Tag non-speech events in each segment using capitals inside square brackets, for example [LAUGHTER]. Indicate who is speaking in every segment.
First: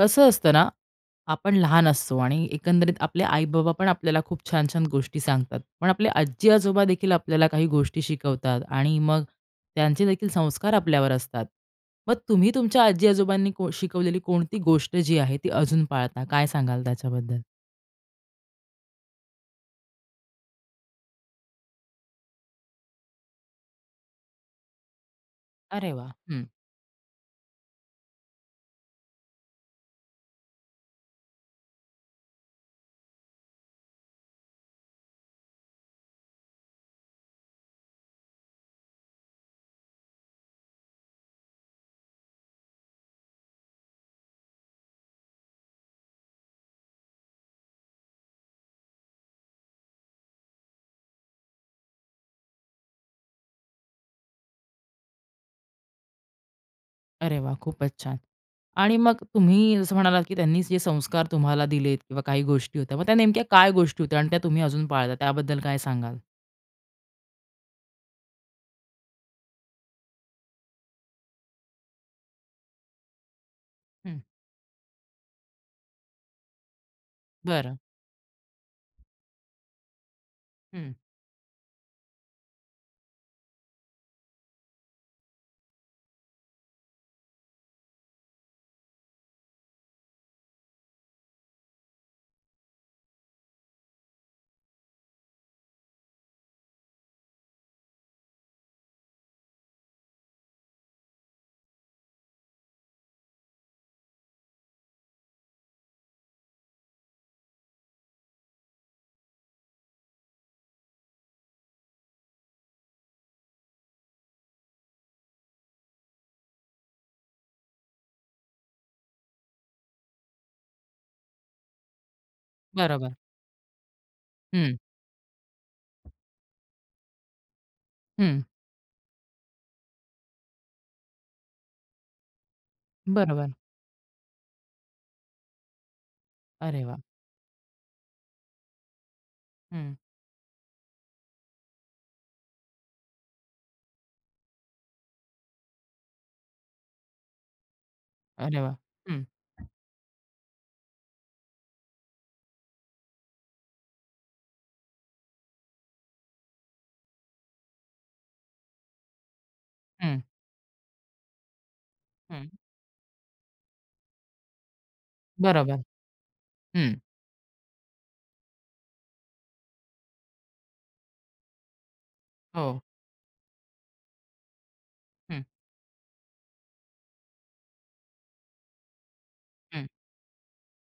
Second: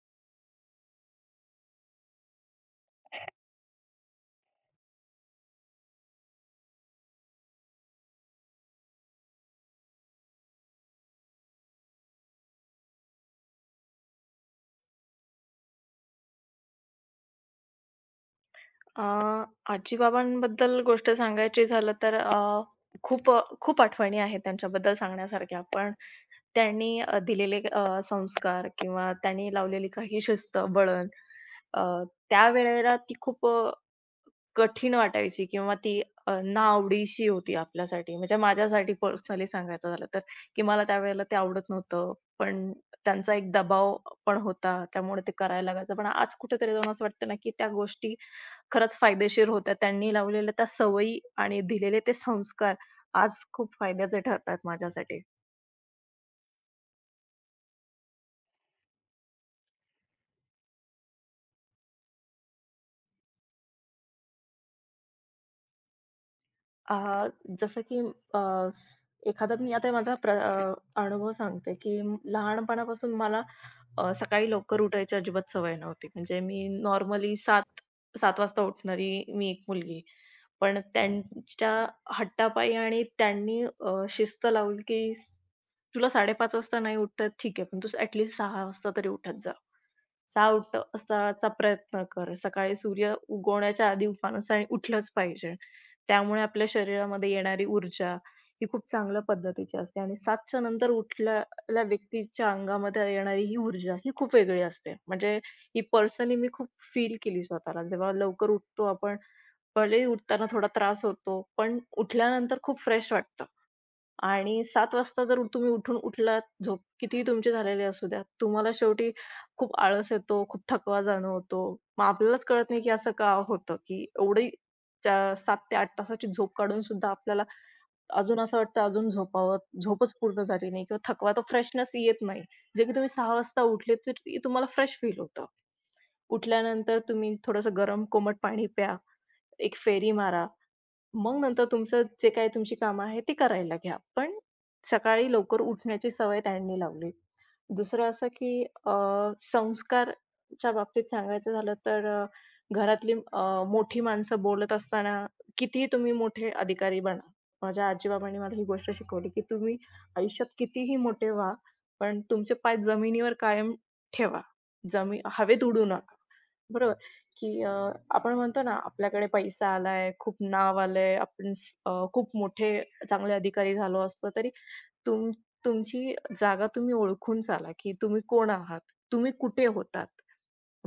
Speaker 1: कसं असतं ना, आपण लहान असतो आणि एकंदरीत आपले आई-बाबा पण आपल्याला खूप छान-छान गोष्टी सांगतात. पण आपले आजी-आजोबा देखील आपल्याला काही गोष्टी शिकवतात आणि मग त्यांचे देखील संस्कार आपल्यावर असतात. मग तुम्ही तुमच्या आजी-आजोबांनी शिकवलेली कोणती गोष्ट जी आहे ती अजून पाळता? काय सांगाल त्याच्याबद्दल?
Speaker 2: अ, आजी-बाबांबद्दल गोष्ट सांगायची झालं तर खूप आठवणी आहेत त्यांच्याबद्दल सांगण्यासारख्या.
Speaker 1: अरे
Speaker 2: पण
Speaker 1: वाह! हं.
Speaker 2: त्यांनी दिलेले संस्कार किंवा त्यांनी लावलेली काही शिस्त, वळण अ, त्यावेळेला ती खूप कठीण वाटायची किंवा ती नाआवडीची होती आपल्यासाठी. म्हणजे माझ्यासाठी पर्सनली सांगायचं झालं तर, की मला त्यावेळेला ते आवडत नव्हतं. पण त्यांचा एक दबाव पण होता. त्यामुळे ते करायला लागायचं. पण आज कुठेतरी जाऊन असं वाटतं ना, की त्या गोष्टी खरंच फायदेशीर होत्या. त्यांनी लावलेल्या त्या सवयी आणि दिलेले ते संस्कार आज खूप फायद्याचे ठरतात माझ्यासाठी.
Speaker 1: अरे वाह! खूपच छान. आणि मग तुम्ही जसं म्हणालात, की त्यांनी जे संस्कार तुम्हाला दिलेत किंवा काही गोष्टी होत्या, मग त्या नेमक्या काय गोष्टी होत्या आणि त्या तुम्ही अजून पाळता त्याबद्दल काय सांगाल?
Speaker 2: अ, जसं की अ, एखादा मी आता माझा अनुभव सांगते, की लहानपणापासून मला
Speaker 1: हं.
Speaker 2: सकाळी लवकर उठायची अजिबात सवय नव्हती. म्हणजे मी नॉर्मली
Speaker 1: बरं.
Speaker 2: 7:00-7:00 वाजता उठणारी मी एक मुलगी. पण
Speaker 1: हं.
Speaker 2: त्यांच्या हट्टापायी आणि त्यांनी शिस्त लावली की "तुला 5:30 वाजता नाही उठता येत ठीक आहे, पण तू ॲट लीस्ट 6:00 वाजता तरी उठत जा." सावट असाचा प्रयत्न कर. सकाळी सूर्य उगवण्याच्या आधी उठानसाने उठलंच पाहिजे. त्यामुळे आपल्या शरीरामध्ये येणारी ऊर्जा ही खूप चांगल्या पद्धतीची असते आणि 7च्या नंतर उठलेल्या व्यक्तीच्या अंगामध्ये येणारी ही ऊर्जा ही खूप वेगळी असते. म्हणजे ही पर्सनली मी खूप फील केली स्वतःला. जेव्हा लवकर उठतो आपण, भलेही उठताना थोडा त्रास होतो, पण उठल्यानंतर खूप फ्रेश वाटतं. आणि 7 वाजता जर तुम्ही उठून उठलात, झोप कितीही तुमची झालेली असू द्या, तुम्हाला शेवटी खूप आळस येतो, खूप थकवा जाणवतो. मग आपल्यालाच कळत नाही, की असं
Speaker 1: बरोबर.
Speaker 2: का होतं, की एवढी
Speaker 1: हं,
Speaker 2: त्या 7 ते 8 तासाची झोप काढून सुद्धा आपल्याला अजून
Speaker 1: हं.
Speaker 2: असं वाटतं, अजून झोपावं, झोपच पूर्ण झाली नाही किंवा थकवा, तो फ्रेशनेस येत नाही. जे की तुम्ही 6
Speaker 1: बरोबर.
Speaker 2: वाजता उठले, तरी तुम्हाला फ्रेश फील होतं.
Speaker 1: अरे वाह!
Speaker 2: उठल्यानंतर तुम्ही थोडंसं गरम कोमट पाणी प्या. एक
Speaker 1: हं.
Speaker 2: फेरी मारा. मग नंतर तुमचं जे काही तुमची कामं आहेत ती करायला घ्या. पण सकाळी लवकर उठण्याची सवय त्यांनी लावली. दुसरं असं की
Speaker 1: अरे वाह! हं.
Speaker 2: संस्कारच्या बाबतीत सांगायचं झालं तर घरातली मोठी माणसं बोलत असताना कितीही तुम्ही मोठे अधिकारी बना. माझ्या आजी मला ही गोष्ट शिकवली की तुम्ही
Speaker 1: हं,
Speaker 2: आयुष्यात कितीही मोठे व्हा, पण
Speaker 1: हं.
Speaker 2: तुमचे पाय जमिनीवर कायम ठेवा. जमी हवेत
Speaker 1: बरोबर.
Speaker 2: उडू नका. बरोबर,
Speaker 1: हं.
Speaker 2: की आपण म्हणतो ना, आपल्याकडे पैसा आलाय, खूप नाव आलंय, आपण खूप मोठे
Speaker 1: हो.
Speaker 2: चांगले अधिकारी झालो असतो, तरी तुम
Speaker 1: हं,
Speaker 2: तुमची जागा तुम्ही ओळखून चाला, की तुम्ही कोण आहात? तुम्ही कुठे
Speaker 1: हं.
Speaker 2: होतात?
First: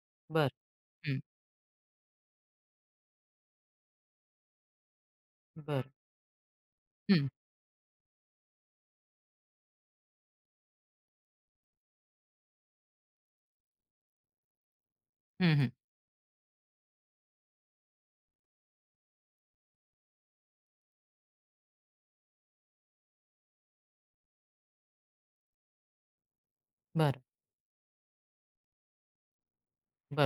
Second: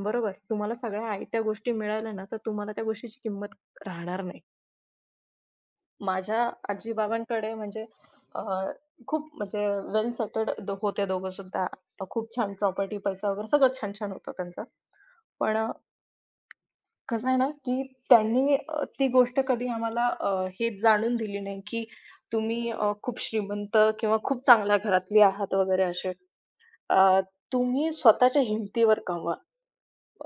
Speaker 2: बरोबर?
Speaker 1: बरं.
Speaker 2: तुम्हाला सगळ्या
Speaker 1: हं.
Speaker 2: आयत्या गोष्टी मिळाल्या ना, तर तुम्हाला त्या गोष्टीची किंमत राहणार नाही.
Speaker 1: बरं.
Speaker 2: माझ्या आजी
Speaker 1: हं,
Speaker 2: म्हणजे अ, खूप म्हणजे वेल सेटल्ड होते दोघंसुद्धा. खूप छान प्रॉपर्टी, पैसा वगैरे सगळं छान-छान होतं त्यांचं.
Speaker 1: हं,
Speaker 2: पण
Speaker 1: हं.
Speaker 2: कसं आहे ना, की त्यांनी ती गोष्ट कधी आम्हाला हे जाणून दिली नाही, की तुम्ही खूप श्रीमंत किंवा खूप चांगल्या घरातली आहात वगैरे असे.
Speaker 1: बरं.
Speaker 2: अ, तुम्ही स्वतःच्या हिमतीवर कमवा.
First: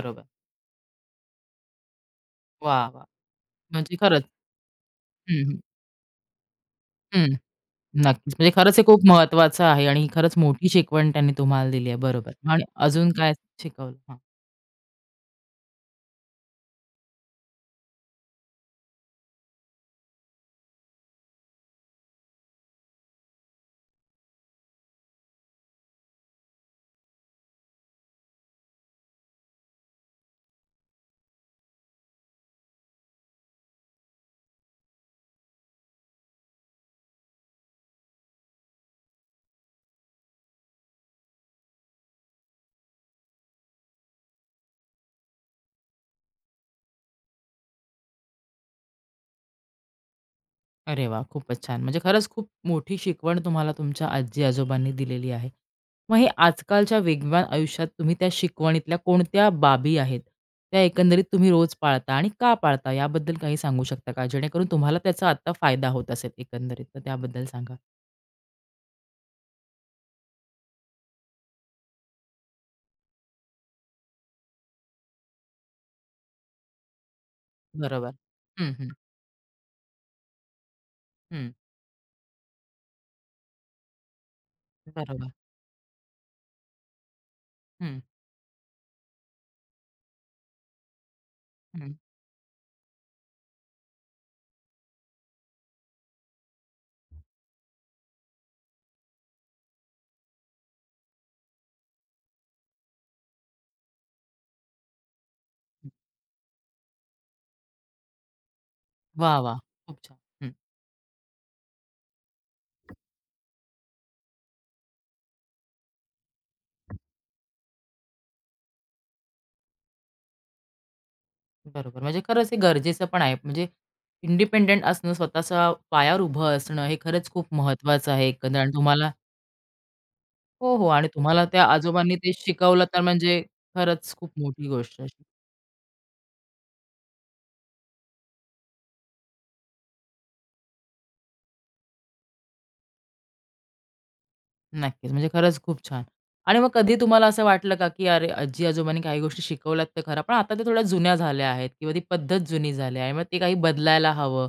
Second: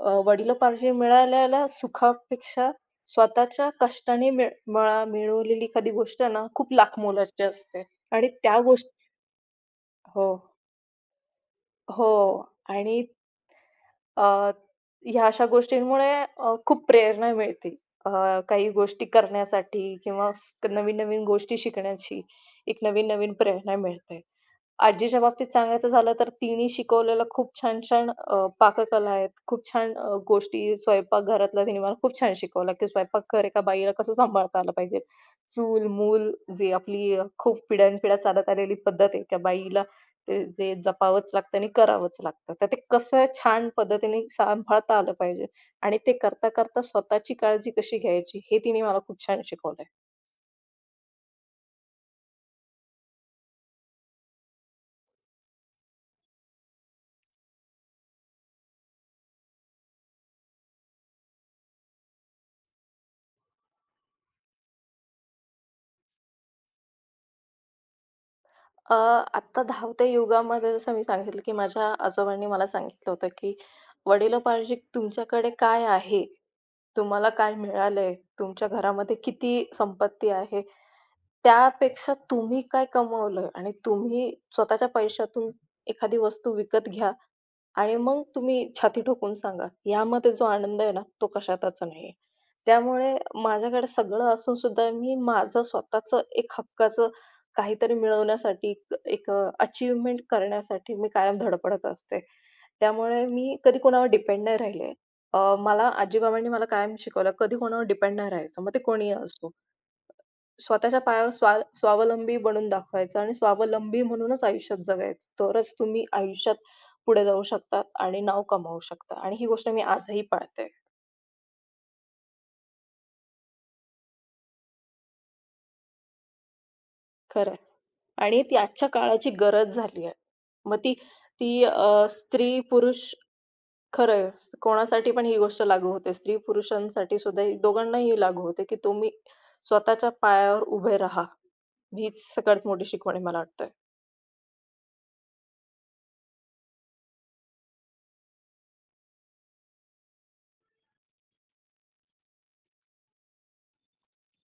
Speaker 2: वडिलोपार्जी मिळालेल्या सुखापेक्षा
Speaker 1: वाह, वाह!
Speaker 2: स्वतःच्या
Speaker 1: म्हणजे खरंच
Speaker 2: कष्टाने मळा
Speaker 1: हं, हं.
Speaker 2: मिळवलेली एखादी गोष्ट ना, खूप
Speaker 1: हं.
Speaker 2: लाखमोलाची असते आणि
Speaker 1: नक्कीच. म्हणजे
Speaker 2: त्या
Speaker 1: खरंच हे
Speaker 2: गोष्टी
Speaker 1: खूप महत्वाचं आहे आणि
Speaker 2: हो.
Speaker 1: खरंच मोठी शिकवण त्यांनी तुम्हाला दिली आहे.
Speaker 2: हो.
Speaker 1: बरोबर. आणि
Speaker 2: आणि
Speaker 1: अजून काय शिकवलं? हां.
Speaker 2: अ, ह्या अशा गोष्टींमुळे खूप प्रेरणा मिळते. अ, काही गोष्टी करण्यासाठी किंवा नवीन-नवीन गोष्टी शिकण्याची एक नवीन-नवीन प्रेरणा मिळते. आजीच्या बाबतीत सांगायचं झालं तर तिने शिकवलेलं खूप छान-छान पाककला आहेत. खूप छान गोष्टी स्वयंपाकघरातल्या तिने मला खूप छान शिकवलं, की स्वयंपाकघर एका बाईला कसं सांभाळता आलं पाहिजे. चूल-मूल जी आपली खूप पिढ्यानपिढ्या चालत आलेली पद्धत आहे, त्या बाईला ते जे जपावंच लागतं आणि करावंच लागतं. तर ते कसं छान पद्धतीने सांभाळता आलं पाहिजे आणि ते करता-करता स्वतःची काळजी कशी घ्यायची, हे तिने मला खूप छान शिकवलंय.
Speaker 1: अरे वा, खूपच छान. म्हणजे खरंच खूप मोठी शिकवण तुम्हाला तुमच्या आजी-आजोबांनी दिलेली आहे. मग हे आजकालच्या वेगवान आयुष्यात तुम्ही त्या शिकवणीतल्या कोणत्या बाबी आहेत, त्या एकंदरीत तुम्ही रोज पाळता आणि का पाळता? याबद्दल काही सांगू शकता का? जेणेकरून तुम्हाला त्याचा आत्ता फायदा होत असेल एकंदरीत, तर त्याबद्दल सांगा?
Speaker 2: अ, आत्ता धावत्या युगामध्ये जसं मी सांगितलं, की माझ्या आजोबांनी मला सांगितलं होतं, की "वडिलोपार्जित तुमच्याकडे काय आहे? तुम्हाला काय
Speaker 1: बरोबर.
Speaker 2: मिळालंय? तुमच्या
Speaker 1: हं, हं.
Speaker 2: घरामध्ये किती संपत्ती आहे?
Speaker 1: हं.
Speaker 2: त्यापेक्षा तुम्ही काय कमवलं आणि तुम्ही स्वतःच्या
Speaker 1: बरोबर.
Speaker 2: पैशातून एखादी वस्तू विकत घ्या आणि
Speaker 1: हं,
Speaker 2: मग तुम्ही छाती ठोकून सांगा, यामध्ये जो आनंद आहे ना, तो कशातच
Speaker 1: हं.
Speaker 2: नाही." त्यामुळे माझ्याकडे सगळं असून सुद्धा मी माझं स्वतःचं एक हक्काचं काहीतरी मिळवण्यासाठी एक अ, करण्यासाठी मी कायम धडपडत असते. त्यामुळे मी कधी कोणावर डिपेंड नाही राहिले. मला आजी कायम शिकवलं, कधी कोणावर डिपेंड नाही राहायचं. मग ते कोणीही
Speaker 1: वाह!
Speaker 2: असो.
Speaker 1: वाह! खूप छान.
Speaker 2: स्वतःच्या पायावर स्वावलंबी बनून दाखवायचं आणि स्वावलंबी म्हणूनच आयुष्यात जगायचं. तरच तुम्ही आयुष्यात पुढे जाऊ शकता आणि नाव कमावू शकता आणि ही गोष्ट मी आजही पाळते.
Speaker 1: बरोबर. म्हणजे खरंच हे गरजेचं पण आहे. म्हणजे इंडिपेंडंट असणं, स्वतःच्या पायावर उभं असणं, हे खरंच खूप
Speaker 2: खरं
Speaker 1: महत्त्वाचं आहे
Speaker 2: आणि ती
Speaker 1: एकंदर आणि
Speaker 2: आजच्या
Speaker 1: तुम्हाला
Speaker 2: काळाची गरज झाली आहे.
Speaker 1: हो,
Speaker 2: मग
Speaker 1: हो.
Speaker 2: ती
Speaker 1: आणि तुम्हाला त्या
Speaker 2: ती
Speaker 1: आजोबांनी ते शिकवलं तर
Speaker 2: स्त्री-पुरुष
Speaker 1: म्हणजे खरंच
Speaker 2: खरंय.
Speaker 1: खूप मोठी गोष्ट
Speaker 2: कोणासाठी
Speaker 1: अशी.
Speaker 2: पण ही गोष्ट लागू होते. स्त्री-पुरुषांसाठी सुद्धा ही- दोघांनाही लागू होते, की तुम्ही स्वतःच्या पायावर उभे राहा. हीच सगळ्यात मोठी शिकवण आहे मला वाटतं.
Speaker 1: नक्कीच. म्हणजे खरंच खूप छान. आणि मग कधी तुम्हाला असं वाटलं का, की अरे, आजी-आजोबांनी काही गोष्टी शिकवल्यात तर खरं, पण आता त्या थोड्या जुन्या झाल्या आहेत किंवा ती पद्धत जुनी झाली आहे. मग ते काही बदलायला हवं,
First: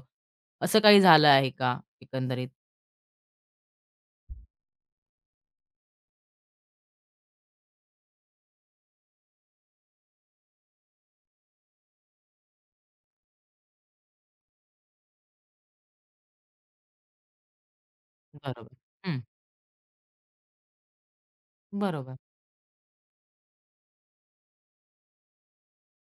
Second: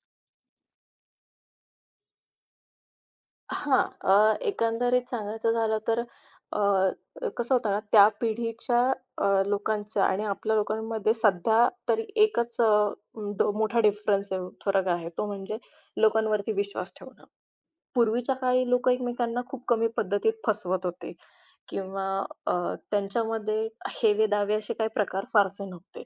Speaker 1: असं काही झालं आहे का एकंदरीत?
Speaker 2: हां. एकंदरीत सांगायचं झालं तर अ, कसं होतं ना, त्या पिढीच्या लोकांचं आणि आपल्या लोकांमध्ये सध्या तरी एकच मोठा डिफरन्स आहे, फरक आहे. तो म्हणजे लोकांवरती विश्वास ठेवणं. पूर्वीच्या काळी
Speaker 1: बरोबर.
Speaker 2: लोकं
Speaker 1: हं.
Speaker 2: एकमेकांना खूप कमी पद्धतीत फसवत होते किंवा
Speaker 1: बरोबर.
Speaker 2: त्यांच्यामध्ये हेवे-दावे असे काही प्रकार फारसे नव्हते.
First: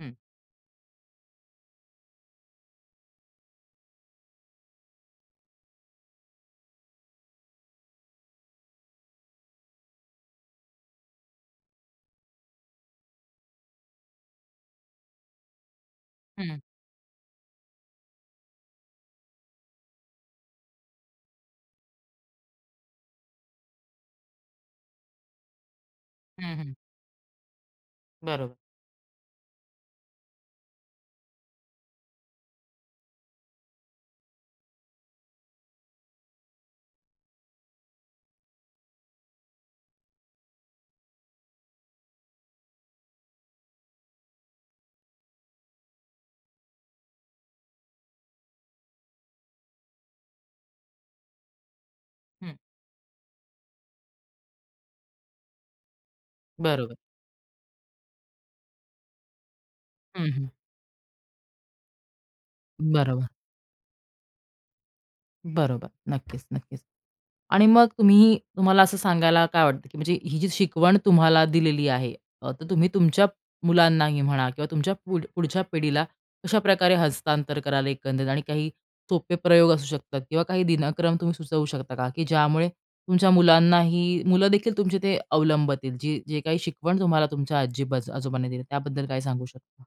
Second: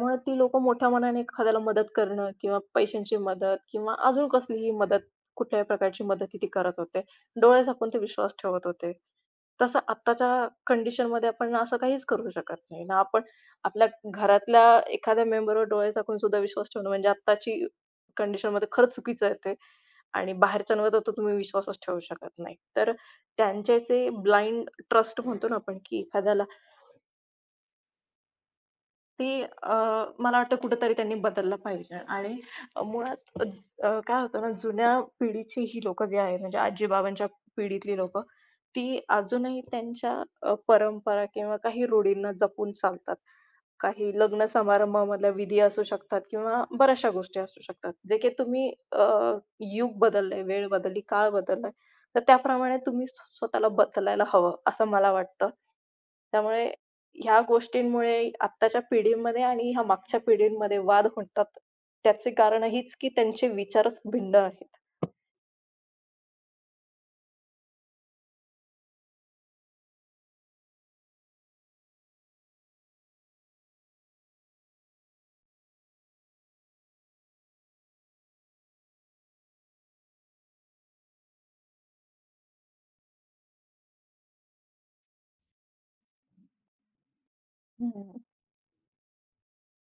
Speaker 1: हं,
Speaker 2: ती लोकं मोठ्या मनाने एखाद्याला मदत करणं किंवा पैशांची मदत किंवा अजून कसलीही मदत कुठल्याही प्रकारची मदती ती करत होते. डोळे झाकून ते विश्वास ठेवत होते. तसं आत्ताच्या कंडिशनमध्ये आपण असं काहीच करू शकत नाही ना, आपण आपल्या घरातल्या एखाद्या मेंबरवर डोळे झाकून सुद्धा
Speaker 1: हं,
Speaker 2: विश्वास ठेवणं म्हणजे आत्ताची कंडिशनमध्ये खरंच चुकीचं आहे ते आणि बाहेरच्यांवर तर तो तुम्ही विश्वासच ठेवू शकत नाही. तर त्यांचे जे ब्लाइंड ट्रस्ट म्हणतो ना आपण, की एखाद्याला
Speaker 1: हं, हं. बरोबर.
Speaker 2: ते अ, मला वाटतं कुठेतरी त्यांनी बदललं पाहिजे आणि मुळात काय होतं ना, जुन्या पिढीची ही लोकं जी आहेत, म्हणजे आजी-बाबांच्या पिढीतली लोकं, ती अजूनही त्यांच्या परंपरा किंवा काही रूढींना जपून चालतात. काही लग्न समारंभामधल्या विधी असू शकतात किंवा बऱ्याचशा गोष्टी असू शकतात. जे की तुम्ही युग बदललंय, वेळ बदलली, काळ बदललाय, तर
Speaker 1: हं,
Speaker 2: त्याप्रमाणे तुम्ही स्वतःला बदलायला हवं, असं मला वाटतं. त्यामुळे
Speaker 1: बरोबर.
Speaker 2: ह्या गोष्टींमुळे आत्ताच्या पिढीमध्ये आणि ह्या मागच्या
Speaker 1: हं, हं.
Speaker 2: पिढींमध्ये वाद होतात. त्याचे कारण हीच की
Speaker 1: बरोबर,
Speaker 2: त्यांचे विचारच भिन्न आहेत.
Speaker 1: बरोबर. नक्कीच, नक्कीच. आणि मग तुम्ही तुम्हाला असं सांगायला काय वाटतं, की म्हणजे ही जी शिकवण तुम्हाला दिलेली आहे, तर तुम्ही तुमच्या मुलांनाही म्हणा किंवा तुमच्या पुढच्या पिढीला कशाप्रकारे हस्तांतर कराल एकंदरीत आणि काही सोपे प्रयोग असू शकतात किंवा काही दिनक्रम तुम्ही सुचवू शकता का, की ज्यामुळे तुमच्या मुलांनाही मुलं देखील तुमचे ते अवलंबतील, जे काही शिकवण तुम्हाला तुमच्या आजी
Speaker 2: हं.
Speaker 1: आजोबांनी दिली त्याबद्दल काय सांगू शकता?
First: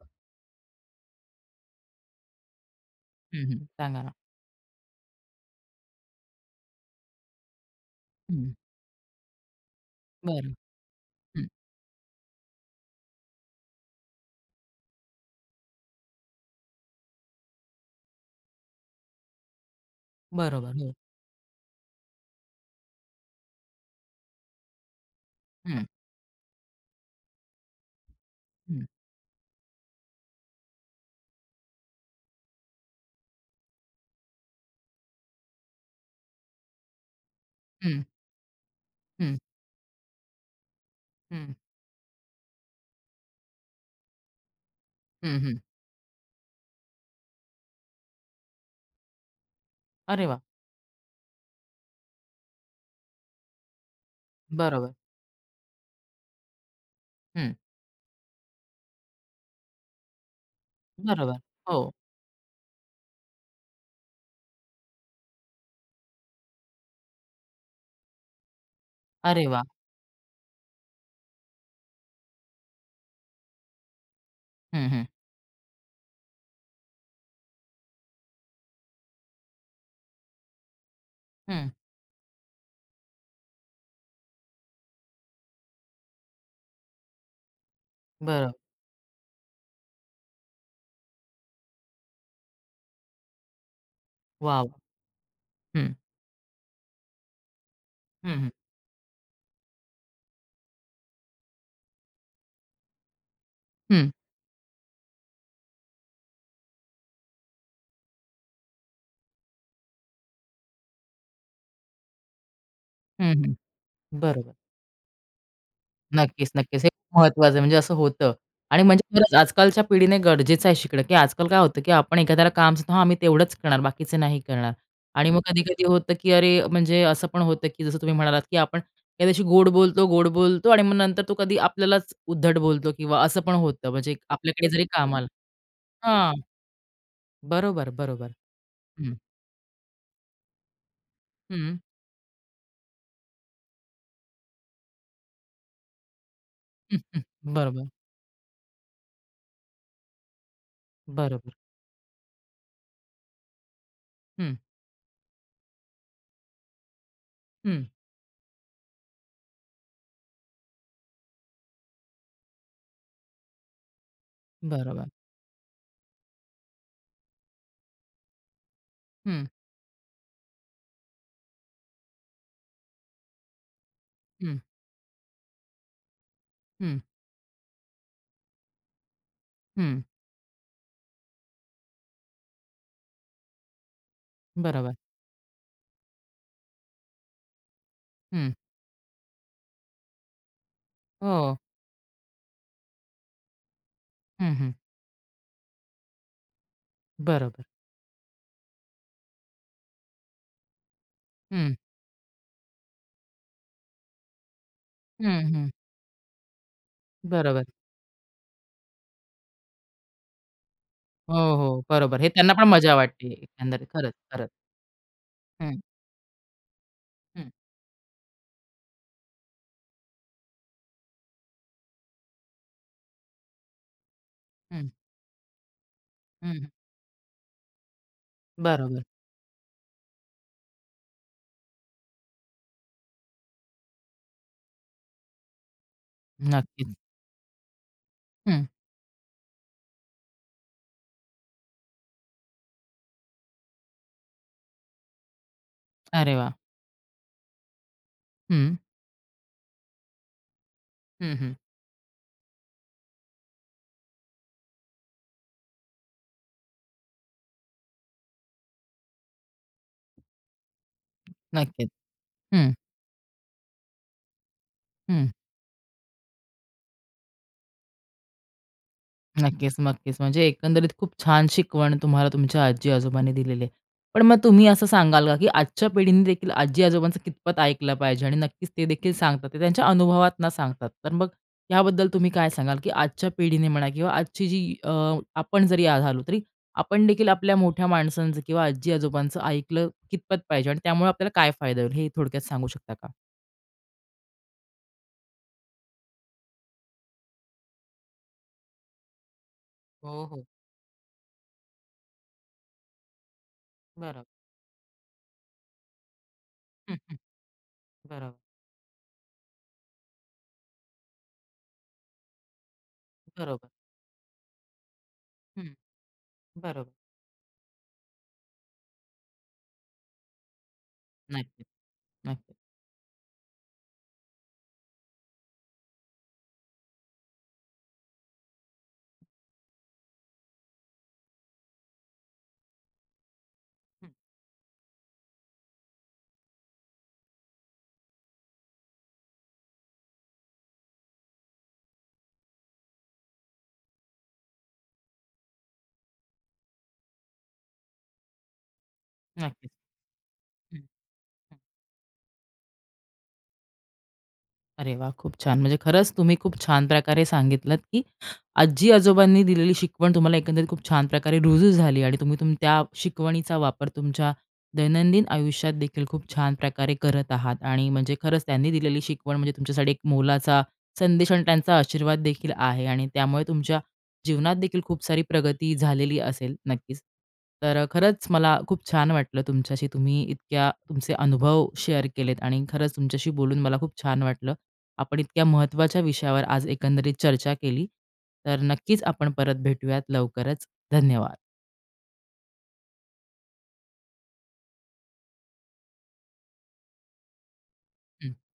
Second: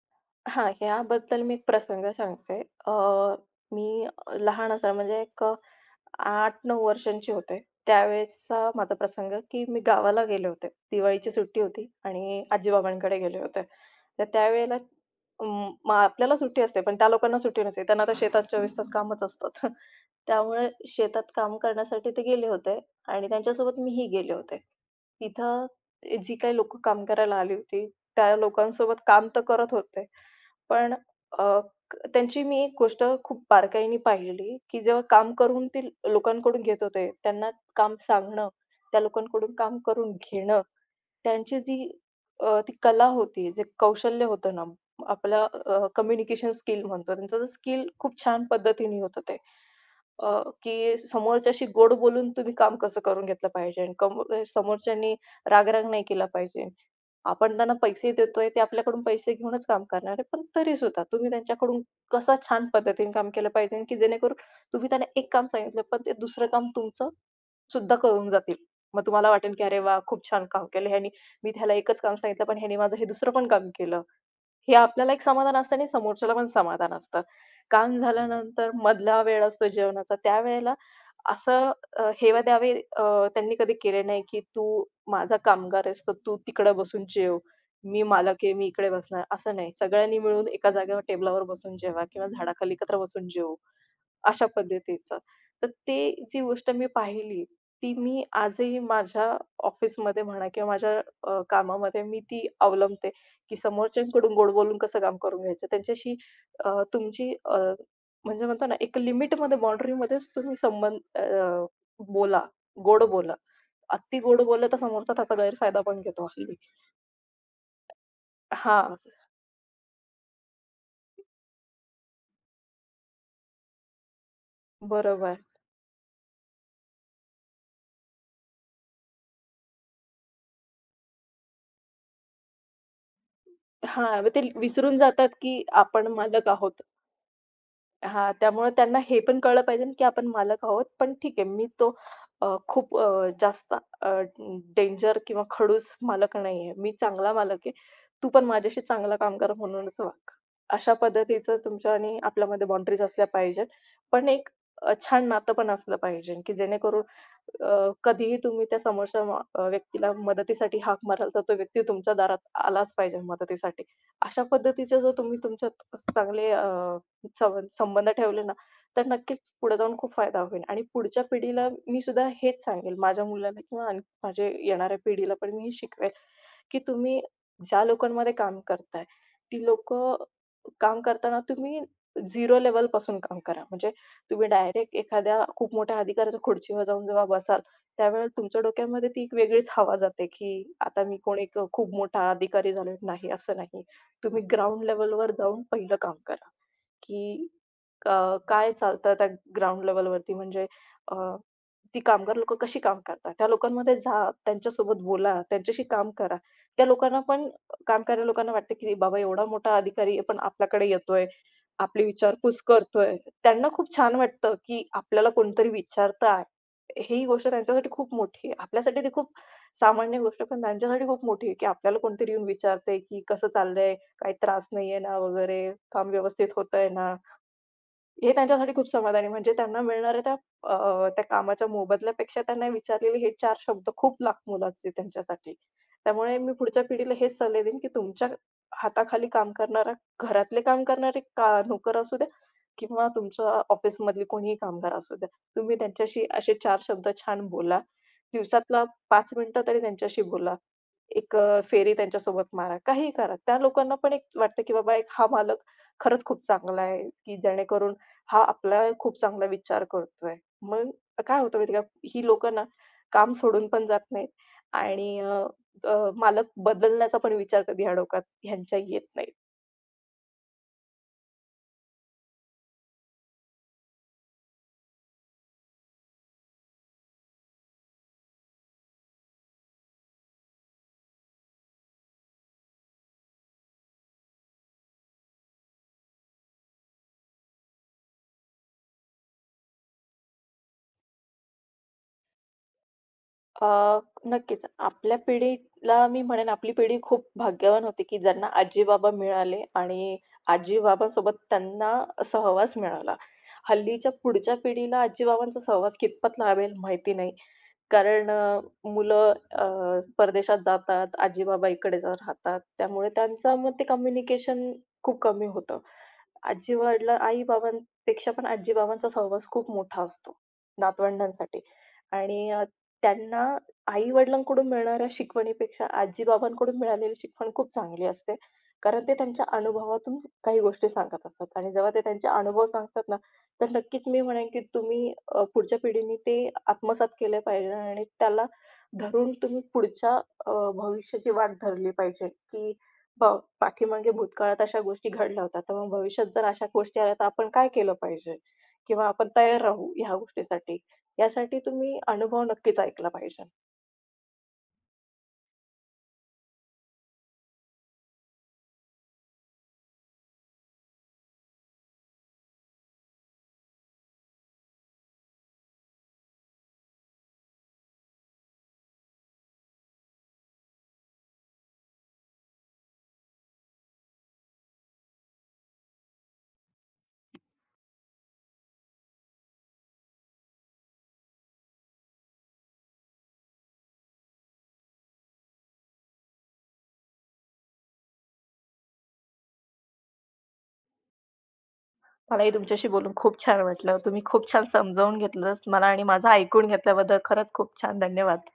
Speaker 2: हां, ह्याबद्दल मी एक प्रसंग सांगते. अ,
Speaker 1: हं, हं. सांगा
Speaker 2: मी
Speaker 1: ना.
Speaker 2: लहान असताना म्हणजे एक 8-9 वर्षांचे होते.
Speaker 1: हं.
Speaker 2: त्यावेळेसचा माझा प्रसंग, की मी गावाला गेले
Speaker 1: बरं.
Speaker 2: होते. दिवाळीची
Speaker 1: हं.
Speaker 2: सुट्टी होती आणि आजी-बाबांकडे गेले होते. तर त्यावेळेला अं, मग आपल्याला सुट्टी असते, पण त्या लोकांना सुट्टी नसते. त्यांना तर शेतात 24 तास कामच असतात. [LAUGHS] त्यामुळे
Speaker 1: बरोबर. हो.
Speaker 2: शेतात काम करण्यासाठी ते गेले होते आणि त्यांच्यासोबत मीही गेले होते. तिथं
Speaker 1: हं,
Speaker 2: जी काही लोकं काम करायला आली होती, त्या
Speaker 1: हं.
Speaker 2: लोकांसोबत काम तर करत होते, पण त्यांची मी एक गोष्ट खूप बारकाईने पाहिलेली, की जेव्हा काम करून ते लोकांकडून घेत होते, त्यांना काम
Speaker 1: हं,
Speaker 2: सांगणं, त्या
Speaker 1: हं,
Speaker 2: लोकांकडून काम करून घेणं,
Speaker 1: हं,
Speaker 2: त्यांची जी ती कला होती, जे कौशल्य होतं ना,
Speaker 1: हं,
Speaker 2: आपला
Speaker 1: हं.
Speaker 2: कम्युनिकेशन स्किल म्हणतो, त्यांचं ते स्किल खूप छान पद्धतीने होत होते.
Speaker 1: अरे वाह!
Speaker 2: अ, की समोरच्याशी गोड बोलून तुम्ही काम कसं करून घेतलं पाहिजे आणि
Speaker 1: बरोबर.
Speaker 2: समोरच्यानी रागराग नाही केला पाहिजे.
Speaker 1: हं,
Speaker 2: आपण त्यांना पैसे देतोय, ते आपल्याकडून पैसे घेऊनच काम करणार आहे, पण तरीसुद्धा तुम्ही
Speaker 1: बरोबर.
Speaker 2: त्यांच्याकडून
Speaker 1: हो.
Speaker 2: कसं छान पद्धतीने काम केलं पाहिजे, की जेणेकरून तुम्ही त्यांना एक काम सांगितलं, पण ते दुसरं काम तुमचं सुद्धा करून जातील. मग तुम्हाला
Speaker 1: अरे
Speaker 2: वाटेल,
Speaker 1: वाह!
Speaker 2: की "अरे वाह! खूप छान काम केलं ह्यानी. मी त्याला एकच काम सांगितलं, पण ह्याने माझं हे दुसरं पण काम केलं." हे
Speaker 1: हं, हं,
Speaker 2: आपल्याला एक समाधान असतं आणि समोरच्याला पण समाधान असतं. काम झाल्यानंतर मधला वेळ असतो जेवणाचा, त्यावेळेला
Speaker 1: हं.
Speaker 2: असं हेवेदावे अ, त्यांनी कधी केले नाही, की "तू माझा कामगार आहेस, तर तू तिकडं बसून जेव. मी मालक
Speaker 1: बरोबर.
Speaker 2: आहे, मी इकडे बसणार." असं नाही. सगळ्यांनी मिळून एका जागेवर टेबलावर बसून जेवा किंवा झाडाखाली एकत्र बसून जेवू. अशा
Speaker 1: वाह! वाह!
Speaker 2: पद्धतीचं. तर
Speaker 1: हं,
Speaker 2: ते जी गोष्ट मी पाहिली, ती मी
Speaker 1: हं, हं,
Speaker 2: आजही माझ्या ऑफिसमध्ये म्हणा किंवा माझ्या कामामध्ये मी ती अवलंबते, की
Speaker 1: हं,
Speaker 2: समोरच्यांकडून गोड बोलून कसं काम करून घ्यायचं. त्यांच्याशी अ, तुमची अ, म्हणजे म्हणतो ना, एक लिमिटमध्ये बाउंडरीमध्येच तुम्ही संबंध बोला, गोड
Speaker 1: हं,
Speaker 2: बोला.
Speaker 1: हं.
Speaker 2: अति गोड
Speaker 1: बरोबर.
Speaker 2: बोललं तर समोरचा त्याचा गैरफायदा पण घेतो
Speaker 1: नक्कीच,
Speaker 2: हल्ली.
Speaker 1: नक्कीच. हे खूप महत्वाचं आहे म्हणजे असं होतं आणि
Speaker 2: हां,
Speaker 1: म्हणजे खरंच आजकालच्या पिढीने गरजेचं आहे शिकणं, की आजकाल काय होतं, की आपण एखाद्याला काम सांगतो, "हां, मी तेवढंच करणार, बाकीचे नाही करणार." आणि
Speaker 2: बरोबर.
Speaker 1: मग कधी-कधी होतं, की अरे म्हणजे असं पण होतं, की जसं तुम्ही म्हणालात, की आपण एखाद्याशी गोड बोलतो, गोड बोलतो आणि मग नंतर तो कधी आपल्यालाच उद्धट बोलतो किंवा असं पण होतं म्हणजे
Speaker 2: हां, मग ते
Speaker 1: आपल्याकडे जरी
Speaker 2: विसरून
Speaker 1: कामाला
Speaker 2: जातात, की आपण
Speaker 1: हां,
Speaker 2: मालक आहोत.
Speaker 1: बरोबर,
Speaker 2: हां,
Speaker 1: बरोबर.
Speaker 2: त्यामुळे त्यांना
Speaker 1: हं,
Speaker 2: हे पण कळलं पाहिजे ना, की आपण मालक आहोत. पण ठीक आहे, मी
Speaker 1: हं.
Speaker 2: तो अ, खूप अ, जास्त अ, डेंजर किंवा खडूस मालक नाहीये. मी चांगला मालक आहे.
Speaker 1: बरोबर,
Speaker 2: तू पण माझ्याशी चांगलं काम कर म्हणूनच वाग. अशा
Speaker 1: बरोबर.
Speaker 2: पद्धतीचं तुमच्या आणि आपल्यामध्ये बाउंडरीज असल्या पाहिजेत. पण एक
Speaker 1: हं,
Speaker 2: छान नातं पण असलं पाहिजे, की जेणेकरून
Speaker 1: हं.
Speaker 2: कधीही तुम्ही त्या समोरच्या व्यक्तीला मदतीसाठी हाक माराल, तर तो व्यक्ती तुमच्या दारात आलाच पाहिजे मदतीसाठी. अशा पद्धतीचे
Speaker 1: बरोबर.
Speaker 2: जर तुम्ही तुमच्यात चांगले संबंध ठेवले ना, तर नक्कीच
Speaker 1: हं,
Speaker 2: पुढे जाऊन खूप फायदा होईल आणि पुढच्या पिढीला मी सुद्धा हेच सांगेल माझ्या मुलाला किंवा माझ्या
Speaker 1: हं,
Speaker 2: येणाऱ्या पिढीला पण मी हे शिकवेल, की
Speaker 1: हं,
Speaker 2: तुम्ही ज्या लोकांमध्ये काम करताय, ती
Speaker 1: हं.
Speaker 2: लोकं काम करताना तुम्ही झिरो लेव्हलपासून काम करा. म्हणजे तुम्ही
Speaker 1: बरोबर.
Speaker 2: डायरेक्ट एखाद्या खूप मोठ्या अधिकाऱ्याच्या खुर्चीवर जाऊन जेव्हा बसाल, त्यावेळेला
Speaker 1: हं.
Speaker 2: तुमच्या डोक्यामध्ये ती एक वेगळीच हवा जाते, की आता मी कोण
Speaker 1: हो.
Speaker 2: एक खूप मोठा अधिकारी झालोय. नाही, असं नाही. तुम्ही
Speaker 1: हं, हं.
Speaker 2: ग्राउंड लेव्हलवर जाऊन पहिलं काम करा. की
Speaker 1: बरोबर.
Speaker 2: अ, काय चालतं त्या ग्राउंड लेव्हलवरती म्हणजे अ,
Speaker 1: हं,
Speaker 2: ती कामगार लोकं कशी काम करतात? त्या लोकांमध्ये जा, त्यांच्यासोबत बोला,
Speaker 1: हं, हं.
Speaker 2: त्यांच्याशी काम करा. त्या लोकांना पण
Speaker 1: बरोबर.
Speaker 2: काम करणाऱ्या लोकांना वाटतं की बाबा एवढा मोठा अधिकारी पण आपल्याकडे येतोय,
Speaker 1: हो, हो.
Speaker 2: आपली
Speaker 1: बरोबर. हे त्यांना
Speaker 2: विचारपूस
Speaker 1: पण मजा
Speaker 2: करतोय.
Speaker 1: वाटते
Speaker 2: त्यांना
Speaker 1: एकंदरीत.
Speaker 2: खूप
Speaker 1: खरंच,
Speaker 2: छान
Speaker 1: खरंच.
Speaker 2: वाटतं की आपल्याला कोणतरी
Speaker 1: हं,
Speaker 2: विचारतं आहे. ही गोष्ट
Speaker 1: हं,
Speaker 2: त्यांच्यासाठी खूप मोठी आहे. आपल्यासाठी ती खूप सामान्य गोष्ट पण त्यांच्यासाठी खूप मोठी आहे की आपल्याला कोणतरी येऊन विचारतंय की कसं चाललंय? काही त्रास
Speaker 1: हं,
Speaker 2: नाहीये ना वगैरे, काम व्यवस्थित
Speaker 1: हं.
Speaker 2: होतंय ना? हे त्यांच्यासाठी खूप
Speaker 1: बरोबर.
Speaker 2: समाधानी म्हणजे त्यांना मिळणाऱ्या त्या त्या कामाच्या मोबदल्यापेक्षा त्यांना विचारलेले हे 4 शब्द खूप लाख मोलाचे आहेत त्यांच्यासाठी. त्यामुळे मी पुढच्या
Speaker 1: नक्कीच.
Speaker 2: पिढीला हेच सल्ले देईन, की तुमच्या
Speaker 1: हं.
Speaker 2: हाताखाली काम करणारा, घरातले काम करणारे का नोकर असू द्या किंवा तुमच्या ऑफिसमधली कोणीही कामगार असू द्या. तुम्ही त्यांच्याशी
Speaker 1: अरे वाह!
Speaker 2: असे 4 शब्द छान बोला.
Speaker 1: हं,
Speaker 2: दिवसातला 5 मिनिटं तरी त्यांच्याशी बोला.
Speaker 1: हं, हं.
Speaker 2: फेरी त्यांच्यासोबत मारा. काहीही करा. त्या लोकांना पण एक वाटतं, की बाबा एक हा मालक खरंच खूप चांगला आहे, की जेणेकरून हा आपला खूप चांगला विचार करतोय. मग काय होतं माहिती आहे
Speaker 1: नक्कीच.
Speaker 2: का, ही लोकं ना
Speaker 1: हं,
Speaker 2: काम सोडून पण जात नाहीत आणि
Speaker 1: हं.
Speaker 2: अ, अ, मालक बदलण्याचा पण विचार कधी ह्या डोक्यात ह्यांच्या येत नाही.
Speaker 1: नक्कीच, नक्कीच. म्हणजे एकंदरीत खूप छान शिकवण तुम्हाला तुमच्या आजी-आजोबांनी दिलेली आहे. पण मग तुम्ही असं सांगाल का, की आजच्या पिढीने देखील आजी-आजोबांचं कितपत ऐकलं पाहिजे आणि नक्कीच ते देखील सांगतात. ते त्यांच्या अनुभवातनं सांगतात. तर मग याबद्दल तुम्ही काय सांगाल, की आजच्या पिढीने म्हणा किंवा आजची जी आपण जरी झालो तरी आपण देखील आपल्या मोठ्या माणसांचं किंवा आजी-आजोबांचं ऐकलं कितपत पाहिजे आणि त्यामुळे आपल्याला काय फायदा होईल, हे थोडक्यात सांगू शकता का?
Speaker 2: अ, नक्कीच आपल्या पिढीला मी म्हणेन आपली पिढी खूप भाग्यवान होती, की ज्यांना आजी-बाबा मिळाले आणि
Speaker 1: हो, हो.
Speaker 2: आजी-बाबांसोबत त्यांना सहवास मिळाला. हल्लीच्या
Speaker 1: बरोबर.
Speaker 2: पुढच्या पिढीला आजी-बाबांचा सहवास कितपत लाभेल
Speaker 1: हं,
Speaker 2: माहिती
Speaker 1: हं.
Speaker 2: नाही. कारण
Speaker 1: बरोबर.
Speaker 2: मुलं परदेशात जातात, आजी-बाबा इकडेच राहतात. त्यामुळे त्यांचं
Speaker 1: बरोबर.
Speaker 2: मग ते कम्युनिकेशन खूप कमी
Speaker 1: हं.
Speaker 2: होतं.
Speaker 1: बरोबर.
Speaker 2: आजी-वडील, आई-बाबांपेक्षा पण आजी-बाबांचा सहवास खूप मोठा असतो नातवंडांसाठी
Speaker 1: नक्कीच,
Speaker 2: आणि
Speaker 1: नक्कीच.
Speaker 2: त्यांना आई-वडिलांकडून मिळणाऱ्या शिकवणीपेक्षा आजी-बाबांकडून मिळालेली शिकवण खूप चांगली असते. कारण ते त्यांच्या अनुभवातून काही गोष्टी सांगत असतात आणि जेव्हा ते त्यांचे अनुभव सांगतात ना, तर नक्कीच मी म्हणेन की तुम्ही पुढच्या पिढीने ते आत्मसात केले पाहिजे आणि त्याला धरून तुम्ही पुढच्या भविष्याची वाट धरली पाहिजे की प पाठीमागे भूतकाळात अशा गोष्टी घडल्या होत्या. तर मग भविष्यात जर अशा गोष्टी आल्या तर आपण काय केलं पाहिजे? किंवा आपण तयार
Speaker 1: नक्कीच.
Speaker 2: राहू ह्या
Speaker 1: हं,
Speaker 2: गोष्टीसाठी.
Speaker 1: हं.
Speaker 2: यासाठी तुम्ही अनुभव नक्कीच ऐकला पाहिजे.
Speaker 1: अरे वा, खूप छान. म्हणजे खरंच तुम्ही खूप छान प्रकारे सांगितलंत, की आजी-आजोबांनी दिलेली शिकवण तुम्हाला एकंदरीत खूप छान प्रकारे रुजू झाली आणि तुम्ही त्या शिकवणीचा वापर तुमच्या दैनंदिन आयुष्यात देखील खूप छान प्रकारे करत आहात आणि म्हणजे खरंच त्यांनी दिलेली शिकवण म्हणजे तुमच्यासाठी एक मोलाचा संदेश आणि त्यांचा आशीर्वाद देखील आहे आणि त्यामुळे तुमच्या जीवनात देखील खूप सारी प्रगती झालेली असेल नक्कीच. तर खरंच मला खूप छान वाटलं तुमच्याशी. तुम्ही इतक्या तुमचे अनुभव शेअर केलेत आणि खरंच तुमच्याशी बोलून मला खूप छान वाटलं. आपण इतक्या महत्त्वाच्या विषयावर आज एकंदरीत चर्चा केली. तर नक्कीच आपण परत भेटूयात लवकरच. धन्यवाद.
Speaker 2: मलाही तुमच्याशी बोलून खूप छान वाटलं. तुम्ही खूप छान समजावून घेतलंत मला आणि माझं ऐकून घेतल्याबद्दल खरंच खूप छान
Speaker 1: हं.
Speaker 2: धन्यवाद.